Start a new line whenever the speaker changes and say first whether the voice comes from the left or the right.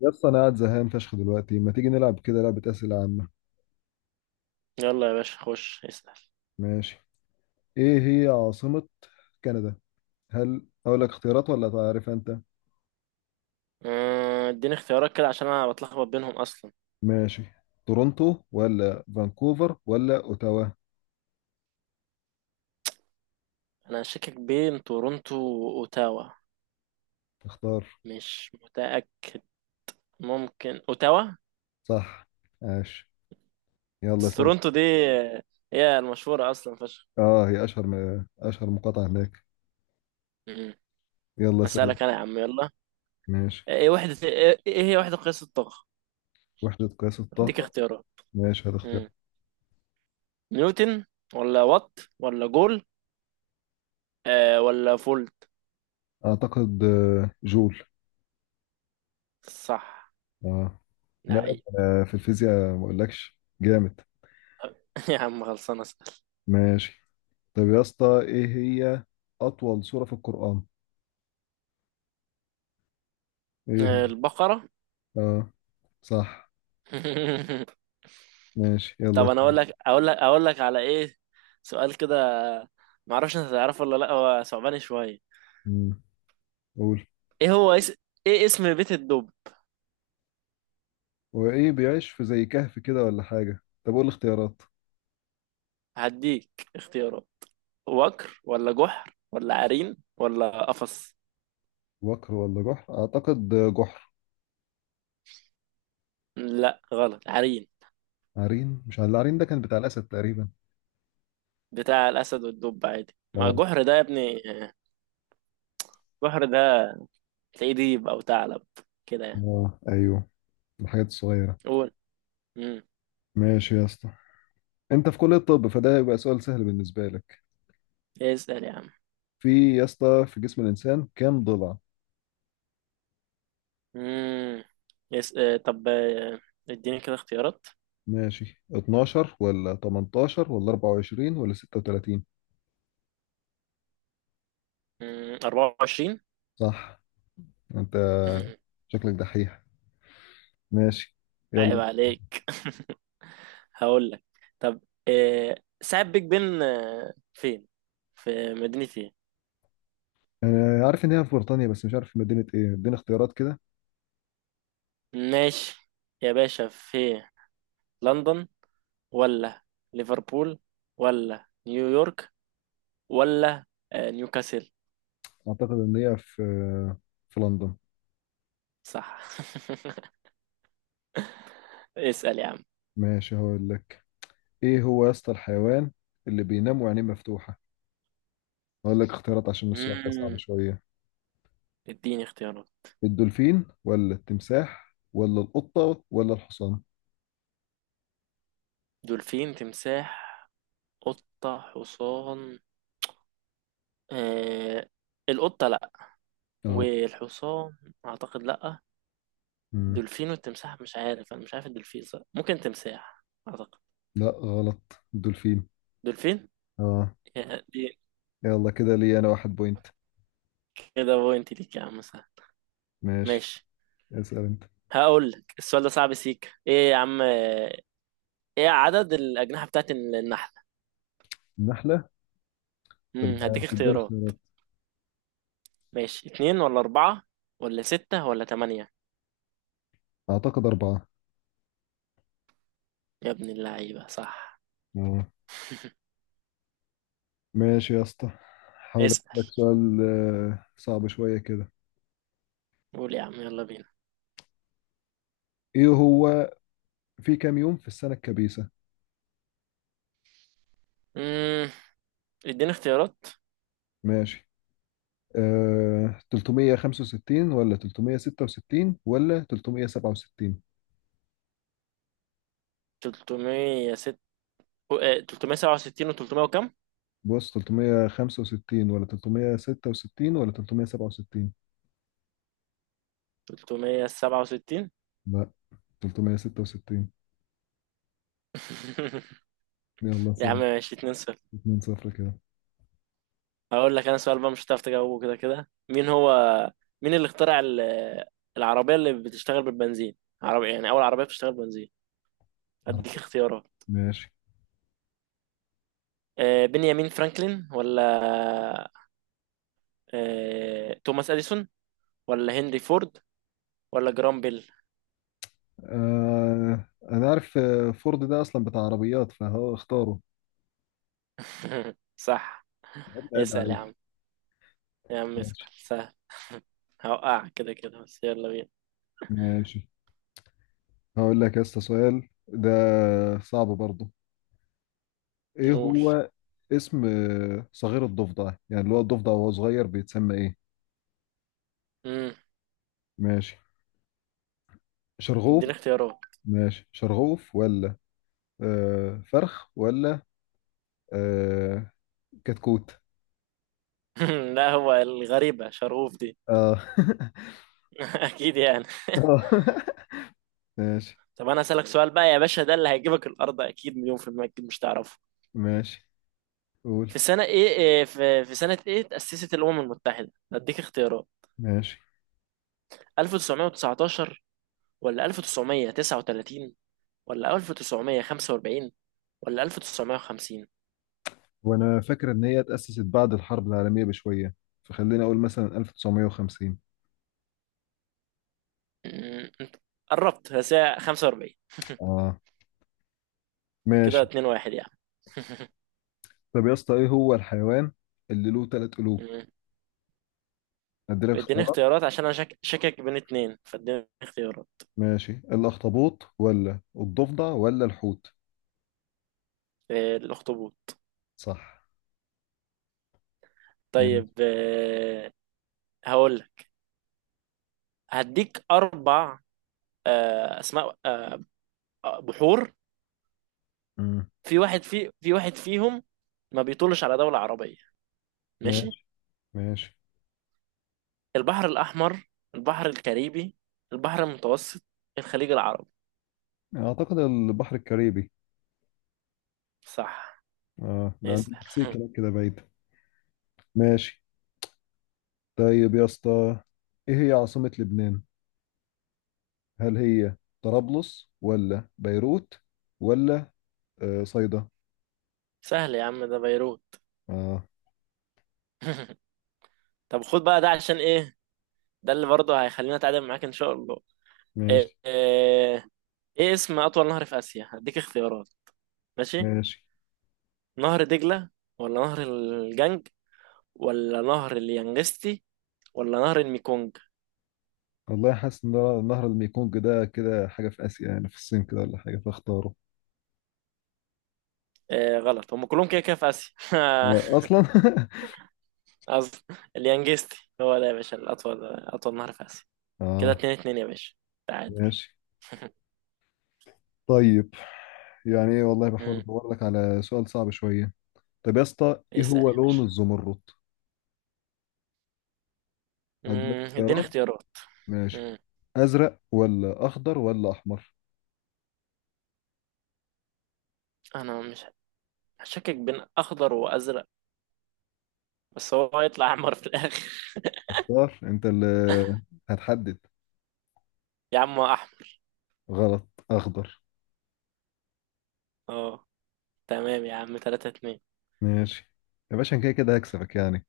left: يا اسطى انا قاعد زهقان فشخ دلوقتي، ما تيجي نلعب كده لعبة أسئلة عامة؟
right: يلا يا باشا، خش اسأل.
left: ماشي. ايه هي عاصمة كندا؟ هل اقول لك اختيارات ولا تعرف انت؟
right: اديني اختيارات كده عشان انا بتلخبط بينهم اصلا.
left: ماشي. تورونتو ولا فانكوفر ولا اوتاوا؟
right: انا شاكك بين تورونتو واوتاوا.
left: اختار.
right: مش متأكد، ممكن اوتاوا.
left: صح. ماشي،
right: بس
left: يلا سلام.
right: تورونتو دي آه، هي المشهورة اصلا فشخ.
left: اه، هي اشهر مقاطعة هناك.
right: مم.
left: يلا سلام.
right: هسألك انا يا عم، يلا.
left: ماشي.
right: آه، ايه وحدة ايه إيه هي وحدة قياس الطاقة؟
left: وحدة قياس
right: اديك
left: الطاقة؟
right: اختيارات.
left: ماشي، هتختار.
right: مم. نيوتن ولا وات ولا جول ولا فولت؟
left: اعتقد جول.
right: صح.
left: اه.
right: لا.
left: لا، في الفيزياء ما اقولكش جامد.
right: يا عم، خلصانة، اسأل.
left: ماشي. طب يا اسطى، ايه هي اطول سورة في القرآن؟ ايه؟
right: البقرة.
left: اه، صح. ماشي يلا.
right: طب انا اقول لك على ايه سؤال كده. ما اعرفش، انت هتعرفه ولا لا، هو صعباني شويه.
left: مم. قول.
right: ايه هو اس... ايه اسم بيت الدب؟
left: وايه، بيعيش في زي كهف كده ولا حاجة؟ طب قول الاختيارات.
right: هديك اختيارات. وكر ولا جحر ولا عرين ولا قفص؟
left: وكر ولا جحر، اعتقد جحر.
right: لا، غلط، عرين.
left: عرين؟ مش عارف، العرين ده كان بتاع الاسد تقريبا.
right: بتاع الاسد والدب عادي، ما
left: اه.
right: جحر ده يا ابني. جحر ده تلاقيه ديب او ثعلب، كده يعني.
left: اه ايوه، الحاجات الصغيرة.
right: قول. امم
left: ماشي يا اسطى، انت في كلية الطب فده يبقى سؤال سهل بالنسبة لك.
right: اسال يا عم.
left: في يا اسطى، في جسم الانسان كام ضلع؟
right: امم يس... آه، طب، اديني كده اختيارات.
left: ماشي، 12 ولا 18 ولا 24 ولا 36؟
right: 24.
left: صح. انت شكلك دحيح. ماشي
right: عيب
left: يلا.
right: عليك. هقول لك. طب، آه، ساعة بيج بن فين؟ في مدينة ايه؟
left: انا عارف ان هي في بريطانيا بس مش عارف في مدينة ايه، اديني اختيارات كده.
right: ماشي يا باشا، في لندن ولا ليفربول ولا نيويورك ولا نيوكاسل؟
left: اعتقد ان هي في لندن.
right: صح. اسأل يا عم.
left: ماشي، هقول لك. ايه هو يا اسطى الحيوان اللي بينام وعينيه مفتوحة؟ هقول لك اختيارات عشان السؤال ده صعب
right: مم.
left: شوية.
right: اديني اختيارات.
left: الدولفين ولا التمساح ولا القطة ولا الحصان؟
right: دولفين، تمساح، قطة، حصان. آه... القطة لأ،
left: اه.
right: والحصان أعتقد لأ.
left: مم.
right: دولفين والتمساح مش عارف، انا مش عارف، الدولفين صح، ممكن تمساح اعتقد.
left: لا، غلط، الدولفين.
right: دولفين.
left: اه،
right: يا دي!
left: يلا كده لي انا واحد بوينت.
right: كده بوينت ليك يا عم، سهل.
left: ماشي،
right: ماشي.
left: اسأل انت.
right: هقول لك، السؤال ده صعب سيك، ايه يا عم؟ ايه عدد الاجنحه بتاعت النحله؟
left: النحلة؟ طب
right: هديك
left: تديني
right: اختيارات.
left: اختيارات؟
right: ماشي، اتنين ولا اربعه ولا ستة ولا تمانية؟
left: اعتقد اربعة.
right: يا ابن اللعيبة، صح.
left: آه. ماشي يا اسطى، حاول
right: اسأل.
left: اسالك سؤال صعب شويه كده.
right: قول يا عم، يلا بينا.
left: ايه هو، في كام يوم في السنه الكبيسه؟
right: امم اديني اختيارات.
left: ماشي، 365 ولا 366 ولا 367؟
right: 306، 367 و300 وكم،
left: بص، 365 ولا 366 ولا 367؟
right: 367.
left: لا، 366. يلا
right: يا عم،
left: سلام.
right: ماشي 2-0.
left: 2 0 كده.
right: هقول لك انا سؤال بقى مش هتعرف تجاوبه كده كده. مين اللي اخترع العربية اللي بتشتغل بالبنزين. عربية، يعني اول عربية بتشتغل بنزين. هديك اختيارات.
left: ماشي.
right: بنيامين فرانكلين ولا توماس اديسون ولا هنري فورد ولا جرام بيل؟
left: انا عارف، فورد ده اصلا بتاع عربيات فهو اختاره.
right: صح.
left: عيب
right: اسأل يا عم.
left: عليك.
right: يا عم، اسأل
left: ماشي.
right: سهل. هوقعك كده كده، بس يلا بينا.
left: ماشي، هقول لك يا اسطى، سؤال ده صعب برضه. ايه
right: نقول.
left: هو اسم صغير الضفدع؟ يعني اللي هو الضفدع وهو صغير بيتسمى ايه؟
right: امم
left: ماشي، شرغوف.
right: اديني اختيارات.
left: ماشي، شرغوف ولا فرخ ولا آه كتكوت؟
right: لا، هو الغريبة شرهوف دي.
left: اه
right: اكيد يعني.
left: آه. ماشي.
right: طب انا اسالك سؤال بقى يا باشا، ده اللي هيجيبك الارض، اكيد مليون في المية، أكيد مش تعرفه.
left: ماشي، قول.
right: في سنة ايه تأسست الأمم المتحدة؟ هديك اختيارات.
left: ماشي،
right: 1919 ولا 1939 ولا 1945 ولا 1950؟
left: وانا فاكر ان هي اتأسست بعد الحرب العالمية بشوية، فخليني اقول مثلا 1950.
right: انت قربت، بس هي 45.
left: اه،
right: كده
left: ماشي.
right: 2-1 يعني.
left: طب يا اسطى، ايه هو الحيوان اللي له ثلاث قلوب؟
right: أمم،
left: ادي لك.
right: اديني اختيارات عشان انا شاكك بين اتنين، فاديني اختيارات.
left: ماشي، الأخطبوط ولا الضفدع ولا الحوت؟
right: إيه، الأخطبوط.
left: صح. من؟
right: طيب، هقول لك. هديك اربع اسماء بحور.
left: مم.
right: في واحد فيهم ما بيطلش على دولة عربية. ماشي.
left: ماشي. ماشي،
right: البحر الأحمر، البحر الكاريبي، البحر المتوسط، الخليج العربي؟
left: أعتقد البحر الكاريبي.
right: صح.
left: اه، ده عند
right: يسأل.
left: المكسيك هناك كده بعيد. ماشي. طيب يا اسطى، ايه هي عاصمة لبنان؟ هل هي طرابلس ولا بيروت ولا صيدا؟
right: سهل يا عم، ده بيروت.
left: اه.
right: طب خد بقى، ده عشان ايه. ده اللي برضه هيخلينا اتعادل معاك ان شاء الله. ايه,
left: ماشي.
right: ايه إيه اسم اطول نهر في اسيا؟ هديك اختيارات. ماشي.
left: ماشي،
right: نهر دجلة ولا نهر الجنج ولا نهر اليانجستي ولا نهر الميكونج؟
left: والله حاسس ان نهر الميكونج ده كده حاجة في آسيا، يعني في الصين كده ولا حاجة، فاختاره.
right: آه، غلط، هم كلهم كده كده في آسيا.
left: آه أصلا
right: قصدي، اليانجستي هو ده يا باشا الأطول، أطول نهر في آسيا. كده
left: اه،
right: 2-2 يا باشا، تعادل.
left: ماشي. طيب، يعني ايه، والله بحاول
right: امم
left: ادور لك على سؤال صعب شويه. طب يا اسطى، ايه
right: اسأل
left: هو
right: يا
left: لون
right: باشا.
left: الزمرد؟ عندك
right: اديني
left: اختيارات.
right: اختيارات.
left: ماشي،
right: امم
left: ازرق ولا اخضر ولا احمر؟
right: أنا مش هشكك بين أخضر وأزرق، بس هو هيطلع أحمر في الآخر.
left: اختار انت اللي هتحدد.
right: يا عم، هو أحمر.
left: غلط، اخضر.
right: اه. تمام يا عم، 3-2.
left: ماشي. يا باشا أنا كده كده هكسبك يعني.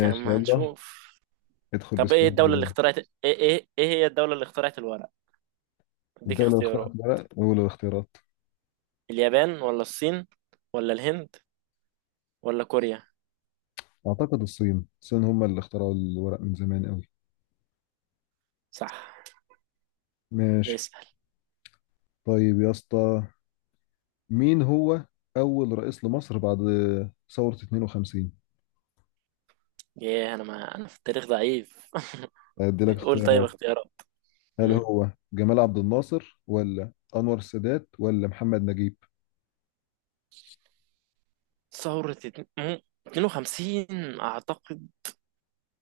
right: يا عم،
left: يلا.
right: هنشوف.
left: ادخل
right: طب ايه
left: بسم.
right: الدولة اللي اخترعت ايه ايه ايه هي الدولة اللي اخترعت الورق؟ اديك
left: الدولة اللي
right: اختيارات.
left: اخترعت الورق، أول الاختيارات.
right: اليابان ولا الصين ولا الهند ولا كوريا؟
left: أعتقد الصين، الصين هم اللي اخترعوا الورق من زمان قوي.
right: صح.
left: ماشي.
right: اسأل.
left: طيب يا اسطى، مين هو أول رئيس لمصر بعد ثورة 52؟
right: ياه، انا ما انا في التاريخ ضعيف.
left: أدي لك
right: قول، طيب،
left: اختيارات.
right: اختيارات.
left: هل
right: مم.
left: هو جمال عبد الناصر ولا أنور السادات ولا محمد نجيب؟
right: ثورة 52 اعتقد.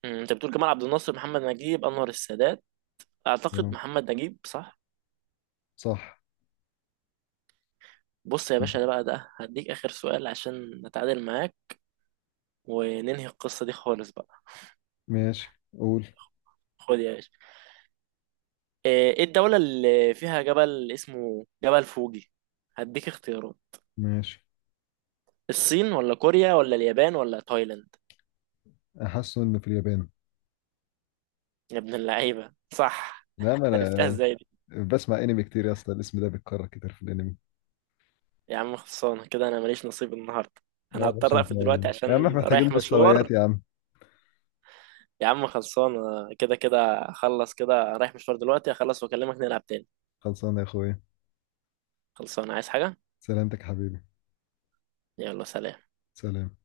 right: انت بتقول جمال عبد الناصر، محمد نجيب، انور السادات. اعتقد
left: تمام.
right: محمد نجيب، صح.
left: صح.
right: بص يا باشا، ده بقى ده هديك اخر سؤال عشان نتعادل معاك وننهي القصة دي خالص بقى.
left: ماشي، قول.
right: خد يا باشا. ايه الدولة اللي فيها جبل اسمه جبل فوجي؟ هديك اختيارات.
left: ماشي،
right: الصين ولا كوريا ولا اليابان ولا تايلاند؟
left: أحس إنه في اليابان.
right: يا ابن اللعيبة، صح.
left: لا، ما
right: عرفتها
left: أنا
right: ازاي؟
left: بسمع أنمي كتير يا اسطى، الاسم ده بيتكرر كتير في الأنمي.
right: يا عم، خلصانة كده، أنا ماليش نصيب النهاردة.
left: لا يا
right: أنا
left: باشا،
right: هضطر
left: أنت.
right: أقفل دلوقتي،
left: يا عم
right: عشان
left: إحنا محتاجين
right: رايح
left: مستويات
right: مشوار.
left: يا عم.
right: يا عم، خلصانة كده كده. أخلص كده، رايح مشوار دلوقتي، أخلص وأكلمك نلعب تاني.
left: خلصانة يا أخويا.
right: خلصانة، عايز حاجة؟
left: سلامتك يا حبيبي.
right: يلا سلام.
left: سلام.